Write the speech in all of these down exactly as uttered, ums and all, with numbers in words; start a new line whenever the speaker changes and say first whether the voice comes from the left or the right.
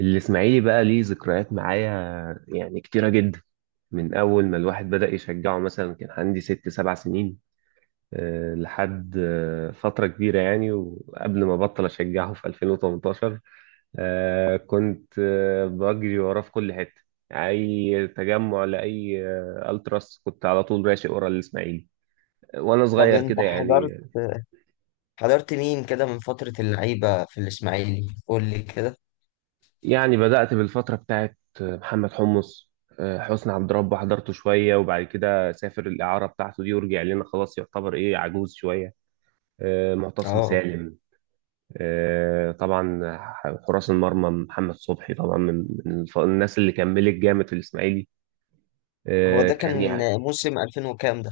right: الإسماعيلي بقى ليه ذكريات معايا يعني كتيرة جدا. من أول ما الواحد بدأ يشجعه مثلا كان عندي ست سبع سنين، آه، لحد آه، فترة كبيرة يعني، وقبل ما بطل أشجعه في ألفين وتمنتاشر. آه، كنت آه، بجري وراه في كل حتة، أي تجمع لأي آه، ألتراس كنت على طول راشق ورا الإسماعيلي وأنا
left: طب
right: صغير
left: انت
right: كده
left: حضرت
right: يعني
left: حضرت مين كده من فترة اللعيبة في الإسماعيلي قول لي كده.
right: يعني بدأت بالفترة بتاعت محمد حمص. آه، حسني عبد ربه حضرته شوية، وبعد كده سافر الإعارة بتاعته دي ورجع لنا خلاص يعتبر إيه عجوز شوية. آه، معتصم
left: اه،
right: سالم، آه، طبعا. حراس المرمى محمد صبحي طبعا، من من الف- الناس اللي كملت جامد في الإسماعيلي،
left: هو
right: آه،
left: ده
right: كان
left: كان
right: يعني.
left: موسم ألفين وكام؟ ده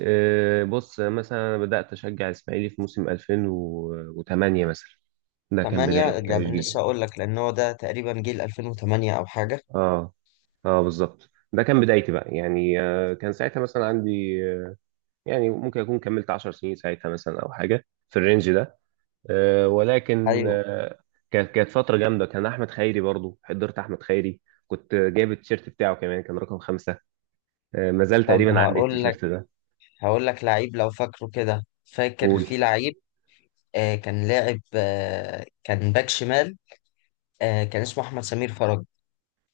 right: آه، بص مثلا أنا بدأت أشجع الإسماعيلي في موسم ألفين وثمانية مثلا، ده كان
left: ثمانية
right: بداية
left: يعني.
right: تشجيعي.
left: لسه هقول لك، لأن هو ده تقريبا جيل ألفين وثمانية أو حاجة.
right: اه، اه، بالظبط، ده كان بدايتي بقى يعني. آه، كان ساعتها مثلا عندي، آه، يعني ممكن اكون كملت عشر سنين ساعتها مثلا او حاجه في الرينج ده. آه، ولكن
left: أيوه.
right: آه، كانت كانت فتره جامده، كان احمد خيري برضو، حضرت احمد خيري، كنت جايب التيشيرت بتاعه كمان، كان رقم خمسة. آه، ما زال
left: طب
right: تقريبا عندي
left: هقول لك
right: التيشيرت ده.
left: هقول لك لعيب لو فاكره كده. فاكر
right: قول.
left: في لعيب آه كان لاعب، آه كان باك شمال، آه كان اسمه أحمد سمير فرج،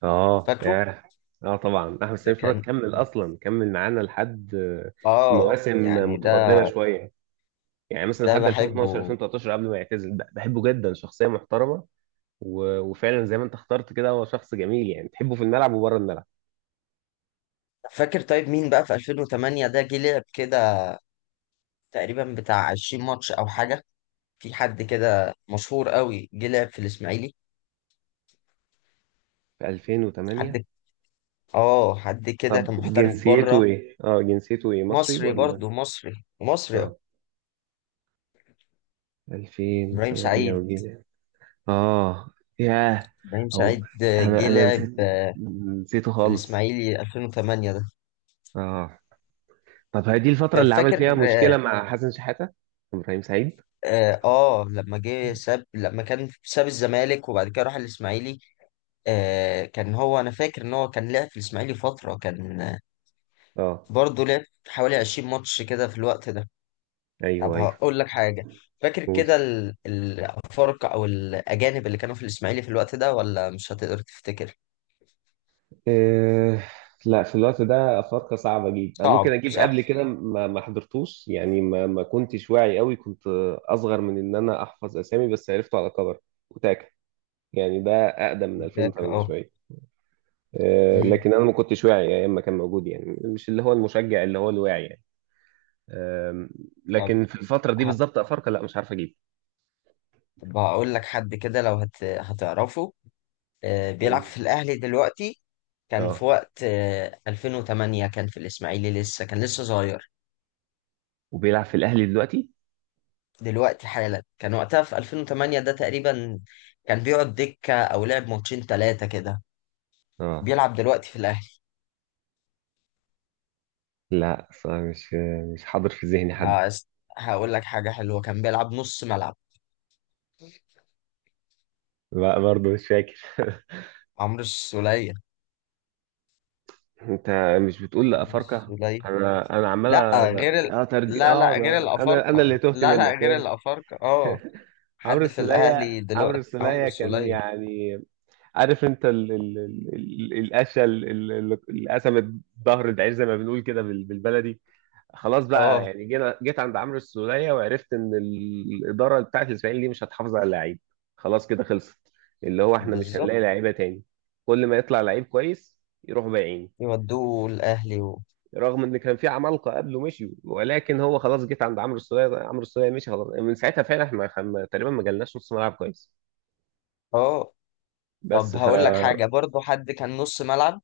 right: اه،
left: فاكره؟
right: ياه. اه، طبعا احمد
left: ده
right: سمير فرج
left: كان،
right: كمل، اصلا كمل معانا لحد آه،
left: اه
right: مواسم
left: يعني ده
right: متقدمه شويه، يعني مثلا
left: ده
right: لحد ألفين واتناشر
left: بحبه.
right: ألفين وثلاثة عشر قبل ما يعتزل. بحبه جدا، شخصيه محترمه، و- وفعلا زي ما انت اخترت كده هو شخص جميل يعني تحبه في الملعب وبره الملعب.
left: فاكر طيب مين بقى في ألفين وثمانية ده جه لعب كده تقريبا بتاع عشرين ماتش او حاجه؟ في حد كده مشهور قوي جه لعب في الاسماعيلي؟
right: في ألفين وثمانية.
left: حد اه حد كده
right: طب
left: كان محترف
right: جنسيته
left: بره.
right: ايه؟ اه، جنسيته ايه؟ مصري
left: مصري،
right: ولا...
left: برضه مصري مصري.
right: اه.
left: ابراهيم
right: ألفين وتمانية
left: سعيد.
right: وجنيه. اه، ياه،
left: ابراهيم
right: او،
left: سعيد آه،
right: انا
left: جه
right: انا
left: لعب
right: نسيت،
left: آه،
right: نسيته
left: في
right: خالص.
left: الاسماعيلي ألفين وثمانية ده.
right: اه. طب هي دي الفترة
left: طيب
right: اللي عمل
left: فاكر.
right: فيها مشكلة مع حسن شحاتة؟ ابراهيم سعيد؟
left: اه آه، لما جه ساب لما كان ساب الزمالك وبعد كده راح الاسماعيلي. آه كان هو، انا فاكر ان هو كان لعب في الاسماعيلي فتره، كان آه،
right: اه،
left: برضه لعب حوالي عشرين ماتش كده في الوقت ده.
right: ايوه
left: طب
right: ايوه.
left: هقول لك حاجة. فاكر
right: قول.
left: كده ال- الأفارقة أو الأجانب اللي كانوا في الإسماعيلي في الوقت ده، ولا مش هتقدر تفتكر؟
right: إيه. لا، في الوقت ده افارقه صعبه جدا، انا ممكن
left: صعب،
right: اجيب
left: صح؟
right: قبل كده ما ما حضرتوش، يعني ما ما كنتش واعي قوي، كنت اصغر من ان انا احفظ اسامي، بس عرفته على كبر، وتاكا، يعني ده اقدم من
left: فاكر؟
right: ألفين وتمانية
left: أه.
right: شويه. إيه،
left: أمم.
right: لكن انا ما كنتش واعي ايام ما كان موجود، يعني مش اللي هو المشجع اللي هو الواعي يعني. أم،
left: طب
right: لكن في الفتره دي
left: ه-
right: بالظبط افارقه، لا، مش عارف اجيب.
left: طب هقول لك حد كده لو هت... هتعرفه. آه، بيلعب
right: قول.
left: في الأهلي دلوقتي، كان في
right: اه،
left: وقت آه، ألفين وثمانية كان في الإسماعيلي، لسه كان لسه صغير.
right: وبيلعب في الاهلي دلوقتي؟
left: دلوقتي حالا، كان وقتها في ألفين وثمانية ده تقريبا كان بيقعد دكة أو لعب ماتشين تلاتة كده.
right: اه،
left: بيلعب دلوقتي في الأهلي.
right: لا صراحة مش مش حاضر في ذهني حد.
left: هس- هقول لك حاجة حلوة، كان بيلعب نص ملعب.
right: لا، برضه مش فاكر
left: عمرو السولية.
right: انت مش بتقول لا
left: عمرو
right: افارقه؟
left: السولية.
right: انا انا عمال...
left: لا غير ال...
right: انا ترج...
left: لا
right: اه
left: لا، غير
right: انا انا انا
left: الأفارقة.
right: اللي تهت
left: لا لا،
right: منك،
left: غير
right: ماشي.
left: الأفارقة، اه.
right: عمرو
left: حد في الأهلي
right: السولية عمرو
left: دلوقتي، عمرو
right: السولية كان
left: السولية.
right: يعني، عارف انت ال... ال... ال... ال- القشه ال- ال- اللي قسمت ظهر الدعير زي ما بنقول كده بال... بالبلدي. خلاص بقى،
left: اه،
right: يعني جينا جيت عند عمرو السولية وعرفت ان ال- الاداره بتاعت الاسماعيلي دي مش هتحافظ على اللعيب. خلاص كده خلصت، اللي هو احنا مش
left: بالظبط،
right: هنلاقي لعيبه تاني، كل ما يطلع لعيب كويس يروحوا بايعين.
left: يودوه الأهلي و...
right: رغم ان كان في عمالقه قبله مشيوا، ولكن هو خلاص جيت عند عمرو السولية، عمرو السولية مشي خلاص من ساعتها، فعلا احنا خم... تقريبا ما جالناش نص ملعب كويس.
left: اه طب
right: بس ف
left: هقول لك حاجة برضو، حد كان نص ملعب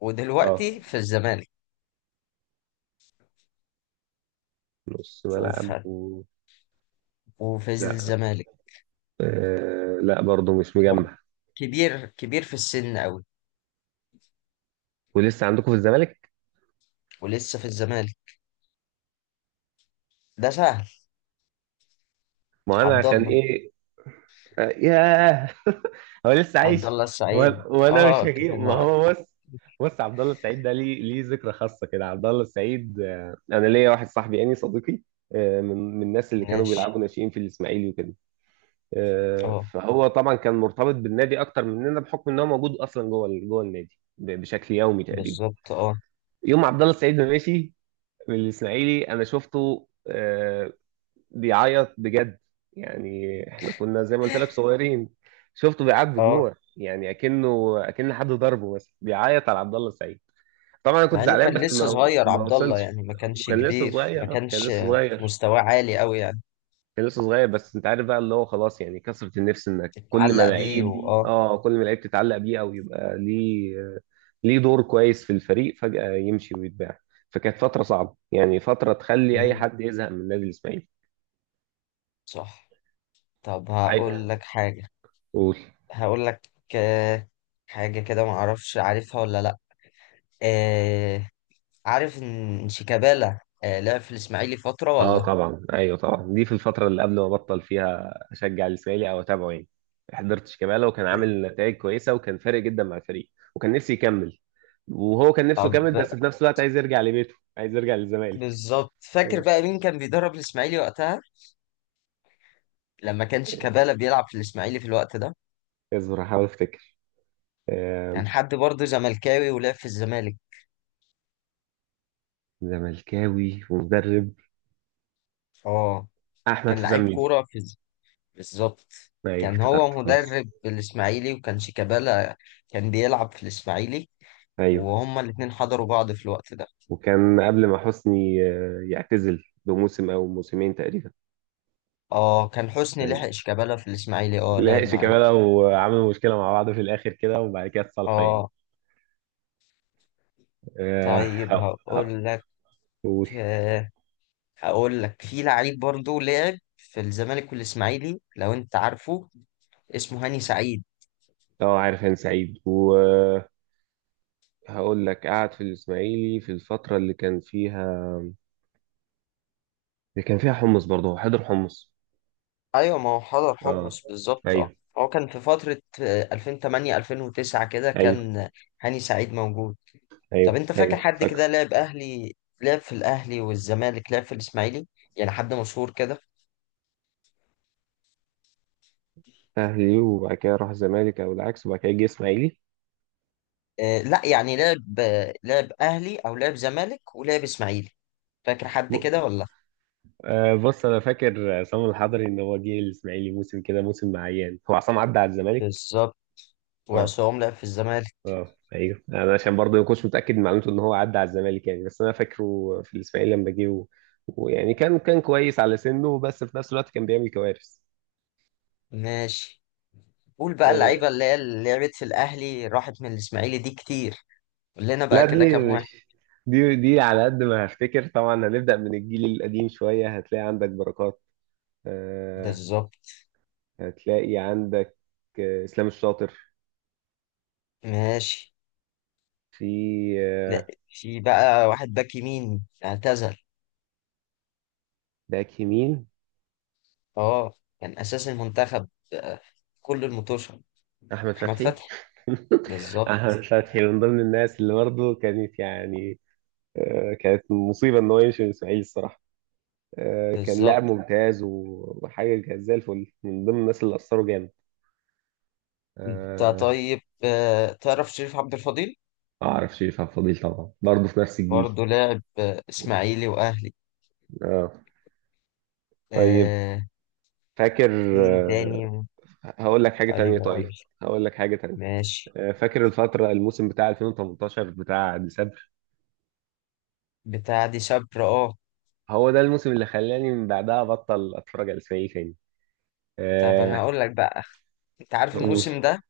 left: ودلوقتي
right: اه،
left: في الزمالك.
right: نص
left: وفي
right: ملعب و...
left: وفي
right: لا،
left: الزمالك.
right: آه... لا برضه مش
left: هو
right: مجمع.
left: كبير كبير في السن أوي،
right: ولسه عندكم في الزمالك؟
left: ولسه في الزمالك. ده سهل.
right: ما انا
left: عبد
right: عشان
left: الله
right: ايه؟ ياه هو لسه
left: عبد
right: عايش؟
left: الله السعيد.
right: و- وانا مش
left: اه
right: هجيب،
left: كان،
right: ما هو بص. بص، عبد الله السعيد ده ليه ليه ذكرى خاصه كده. عبد الله السعيد، آه، انا ليا واحد صاحبي يعني صديقي، آه، من من الناس اللي كانوا
left: وقتناش.
right: بيلعبوا ناشئين في الاسماعيلي وكده. آه،
left: اه،
right: فهو طبعا كان مرتبط بالنادي اكتر مننا، بحكم ان هو موجود اصلا جوه ال- جوه النادي ب- بشكل يومي تقريبا.
left: بالظبط، اه
right: يوم عبد الله السعيد ما مشي من الاسماعيلي، انا شفته آه، بيعيط بجد، يعني احنا كنا زي ما قلت لك صغيرين، شفته بيعيط
left: اه.
right: بدموع، يعني اكنه اكن حد ضربه مثلا، بيعيط على عبد الله السعيد. طبعا انا كنت
left: مع انه
right: زعلان
left: كان
right: بس
left: لسه
right: ما
left: صغير،
right: ما
left: عبد الله
right: وصلش،
left: يعني، ما كانش
right: وكان لسه
left: كبير. ما
right: صغير. آه، كان
left: كانش
right: لسه صغير،
left: مستواه عالي قوي يعني.
right: كان لسه صغير، بس انت عارف بقى اللي هو خلاص، يعني كثرة النفس انك كل ما
left: اتعلق بيه،
right: لعيب
left: واه.
right: اه كل ما لعيب تتعلق بيه، او يبقى ليه ليه دور كويس في الفريق، فجأة يمشي ويتباع. فكانت فترة صعبة، يعني فترة تخلي اي
left: مم،
right: حد يزهق من نادي الاسماعيلي.
left: صح. طب
right: عادي.
left: هقول لك حاجة.
right: قول.
left: هقول لك آه، حاجة كده، ما اعرفش عارفها ولا لا. آه، عارف ان شيكابالا آه لعب في الاسماعيلي فترة
right: اه
left: ولا؟
right: طبعا، ايوه طبعا، دي في الفتره اللي قبل ما بطل فيها اشجع الاسماعيلي او اتابعه يعني. حضرت شيكابالا، وكان عامل نتائج كويسه وكان فارق جدا مع الفريق، وكان نفسي يكمل، وهو كان نفسه
left: طب
right: يكمل، بس في نفس الوقت عايز يرجع لبيته، عايز يرجع للزمالك.
left: بالظبط، فاكر
right: آه،
left: بقى مين كان بيدرب الاسماعيلي وقتها؟ لما كان شيكابالا بيلعب في الاسماعيلي في الوقت ده.
right: اصبر هحاول افتكر. آه،
left: كان حد برضه زملكاوي، ولعب في الزمالك.
right: زملكاوي ومدرب،
left: اه، كان
right: احمد حسام
left: لعيب
right: ميدو.
left: كوره في الز- بالظبط.
right: ايوه
left: كان
right: افتكرت
left: هو
right: خلاص.
left: مدرب الاسماعيلي، وكان شيكابالا كان بيلعب في الاسماعيلي،
right: ايوه،
left: وهما الاتنين حضروا بعض في الوقت ده.
right: وكان قبل ما حسني آه، يعتزل بموسم او موسمين تقريبا.
left: اه، كان حسني
right: كان
left: لحق شيكابالا في الاسماعيلي، اه لعب
right: لحقش
left: معاه.
right: كمالة، وعملوا مشكلة مع بعض في الآخر كده، وبعد كده اتصالحوا يعني.
left: اه.
right: آه،
left: طيب
right: أه أه.
left: هقول لك
right: قول.
left: آه، هقول لك في لعيب برضه لعب في الزمالك والاسماعيلي، لو انت عارفه. اسمه هاني سعيد.
right: أه، عارف هاني سعيد، وهقول لك قعد في الإسماعيلي في الفترة اللي كان فيها، اللي كان فيها حمص برضه، هو حضر حمص.
left: ايوه، ما هو حضر
right: أه،
left: حمص، بالظبط، اه.
right: أيوه
left: هو كان في فترة آه، ألفين وتمنية ألفين وتسعة كده،
right: أيوه
left: كان هاني سعيد موجود. طب
right: أيوه
left: انت فاكر
right: أيوه
left: حد
right: فاكره.
left: كده لعب اهلي، لعب في الاهلي والزمالك، لعب في الاسماعيلي؟ يعني حد مشهور كده.
right: أهلي وبعد كده راح الزمالك أو العكس، وبعد كده جه إسماعيلي.
left: آه لا، يعني لعب آه، لعب اهلي او لعب زمالك ولعب اسماعيلي. فاكر حد
right: ب-
left: كده ولا؟
right: آه، بص أنا فاكر عصام الحضري إن هو جه الإسماعيلي موسم كده، موسم معين، هو عصام عدى على الزمالك.
left: بالظبط.
right: أه،
left: وعصام لعب في الزمالك.
right: اه ايوه، يعني انا عشان برضه ما كنتش متاكد من معلومته ان هو عدى على الزمالك يعني، بس انا فاكره في الاسماعيلي لما جه. و- ويعني كان كان كويس على سنه، بس في نفس الوقت كان بيعمل كوارث.
left: ماشي. قول بقى،
right: آه،
left: اللعيبة اللي هي اللي لعبت في الاهلي راحت من الاسماعيلي دي كتير. قول لنا بقى
right: لا،
left: كده
right: دي
left: كام واحد.
right: مش دي دي على قد ما هفتكر، طبعا هنبدا من الجيل القديم شويه، هتلاقي عندك بركات. آه،
left: بالظبط.
right: هتلاقي عندك آه، اسلام الشاطر.
left: ماشي.
right: في
left: لا،
right: آه،
left: في بقى واحد باك يمين اعتزل.
right: باك يمين،
left: اه كان اساس المنتخب آه، كل المطوشة.
right: احمد
left: احمد
right: فتحي
left: فتحي. بالظبط،
right: احمد فتحي من ضمن الناس اللي برضه كانت يعني آه، كانت مصيبة إن هو يمشي من الإسماعيلي الصراحة. آه، كان لاعب
left: بالظبط.
right: ممتاز، و- وحاجة كانت زي الفل، من ضمن الناس اللي أثروا جامد.
left: انت
right: آه،
left: طيب آه، تعرف شريف عبد الفضيل؟
right: ما أعرفش، يفهم فضيل طبعا برضه في نفس الجيل.
left: برضه لاعب آه، اسماعيلي واهلي.
right: آه. طيب،
left: آه،
right: فاكر.
left: في مين
right: آه،
left: تاني؟
right: هقول لك حاجة
left: علي
right: تانية
left: اقول.
right: طيب هقول لك حاجة تانية.
left: ماشي.
right: آه، فاكر الفترة الموسم بتاع ألفين وتمنتاشر بتاع ديسمبر،
left: بتاع دي شبر، اه.
right: هو ده الموسم اللي خلاني من بعدها أبطل أتفرج على الإسماعيلي تاني.
left: طب انا
right: آه،
left: هقول لك بقى. انت عارف
right: قول.
left: الموسم ده،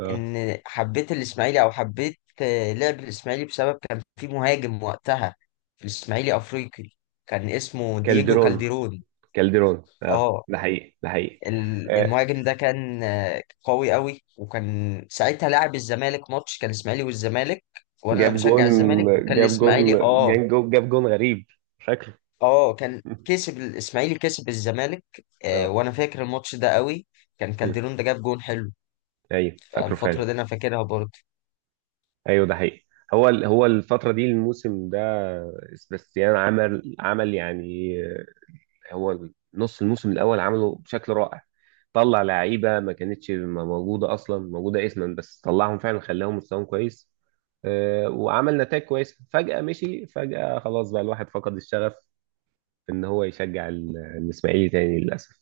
right: آه.
left: ان حبيت الاسماعيلي او حبيت آه، لعب الاسماعيلي بسبب كان في مهاجم وقتها في الاسماعيلي افريقي، كان اسمه دييجو
right: كالدرون،
left: كالديرون.
right: كالدرون، اه،
left: اه،
right: ده حقيقي ده حقيقي.
left: ال-
right: آه،
left: المهاجم ده كان آه، قوي قوي، وكان ساعتها لاعب الزمالك ماتش كان الاسماعيلي والزمالك، وانا
right: جاب جون،
left: بشجع الزمالك وكان
right: جاب جون،
left: الاسماعيلي اه.
right: جاب جون، جاب جون غريب، فاكره
left: اه كان كسب الاسماعيلي، كسب الزمالك. آه،
right: اه،
left: وانا فاكر الماتش ده قوي. كان
right: مم.
left: كالديرون ده جاب جون حلو.
right: ايوه فاكره
left: فالفترة
right: فعلا،
left: دي انا فاكرها برضه.
right: ايوه ده حقيقي. هو ال- هو الفترة دي، الموسم ده سباستيان عمل عمل يعني، آه، هو نص الموسم الأول عمله بشكل رائع، طلع لعيبة ما كانتش موجودة، أصلا موجودة اسما بس طلعهم فعلا، خلاهم مستواهم كويس. آه، وعمل نتائج كويسة، فجأة مشي، فجأة خلاص بقى الواحد فقد الشغف إن هو يشجع ال- الإسماعيلي تاني، للأسف.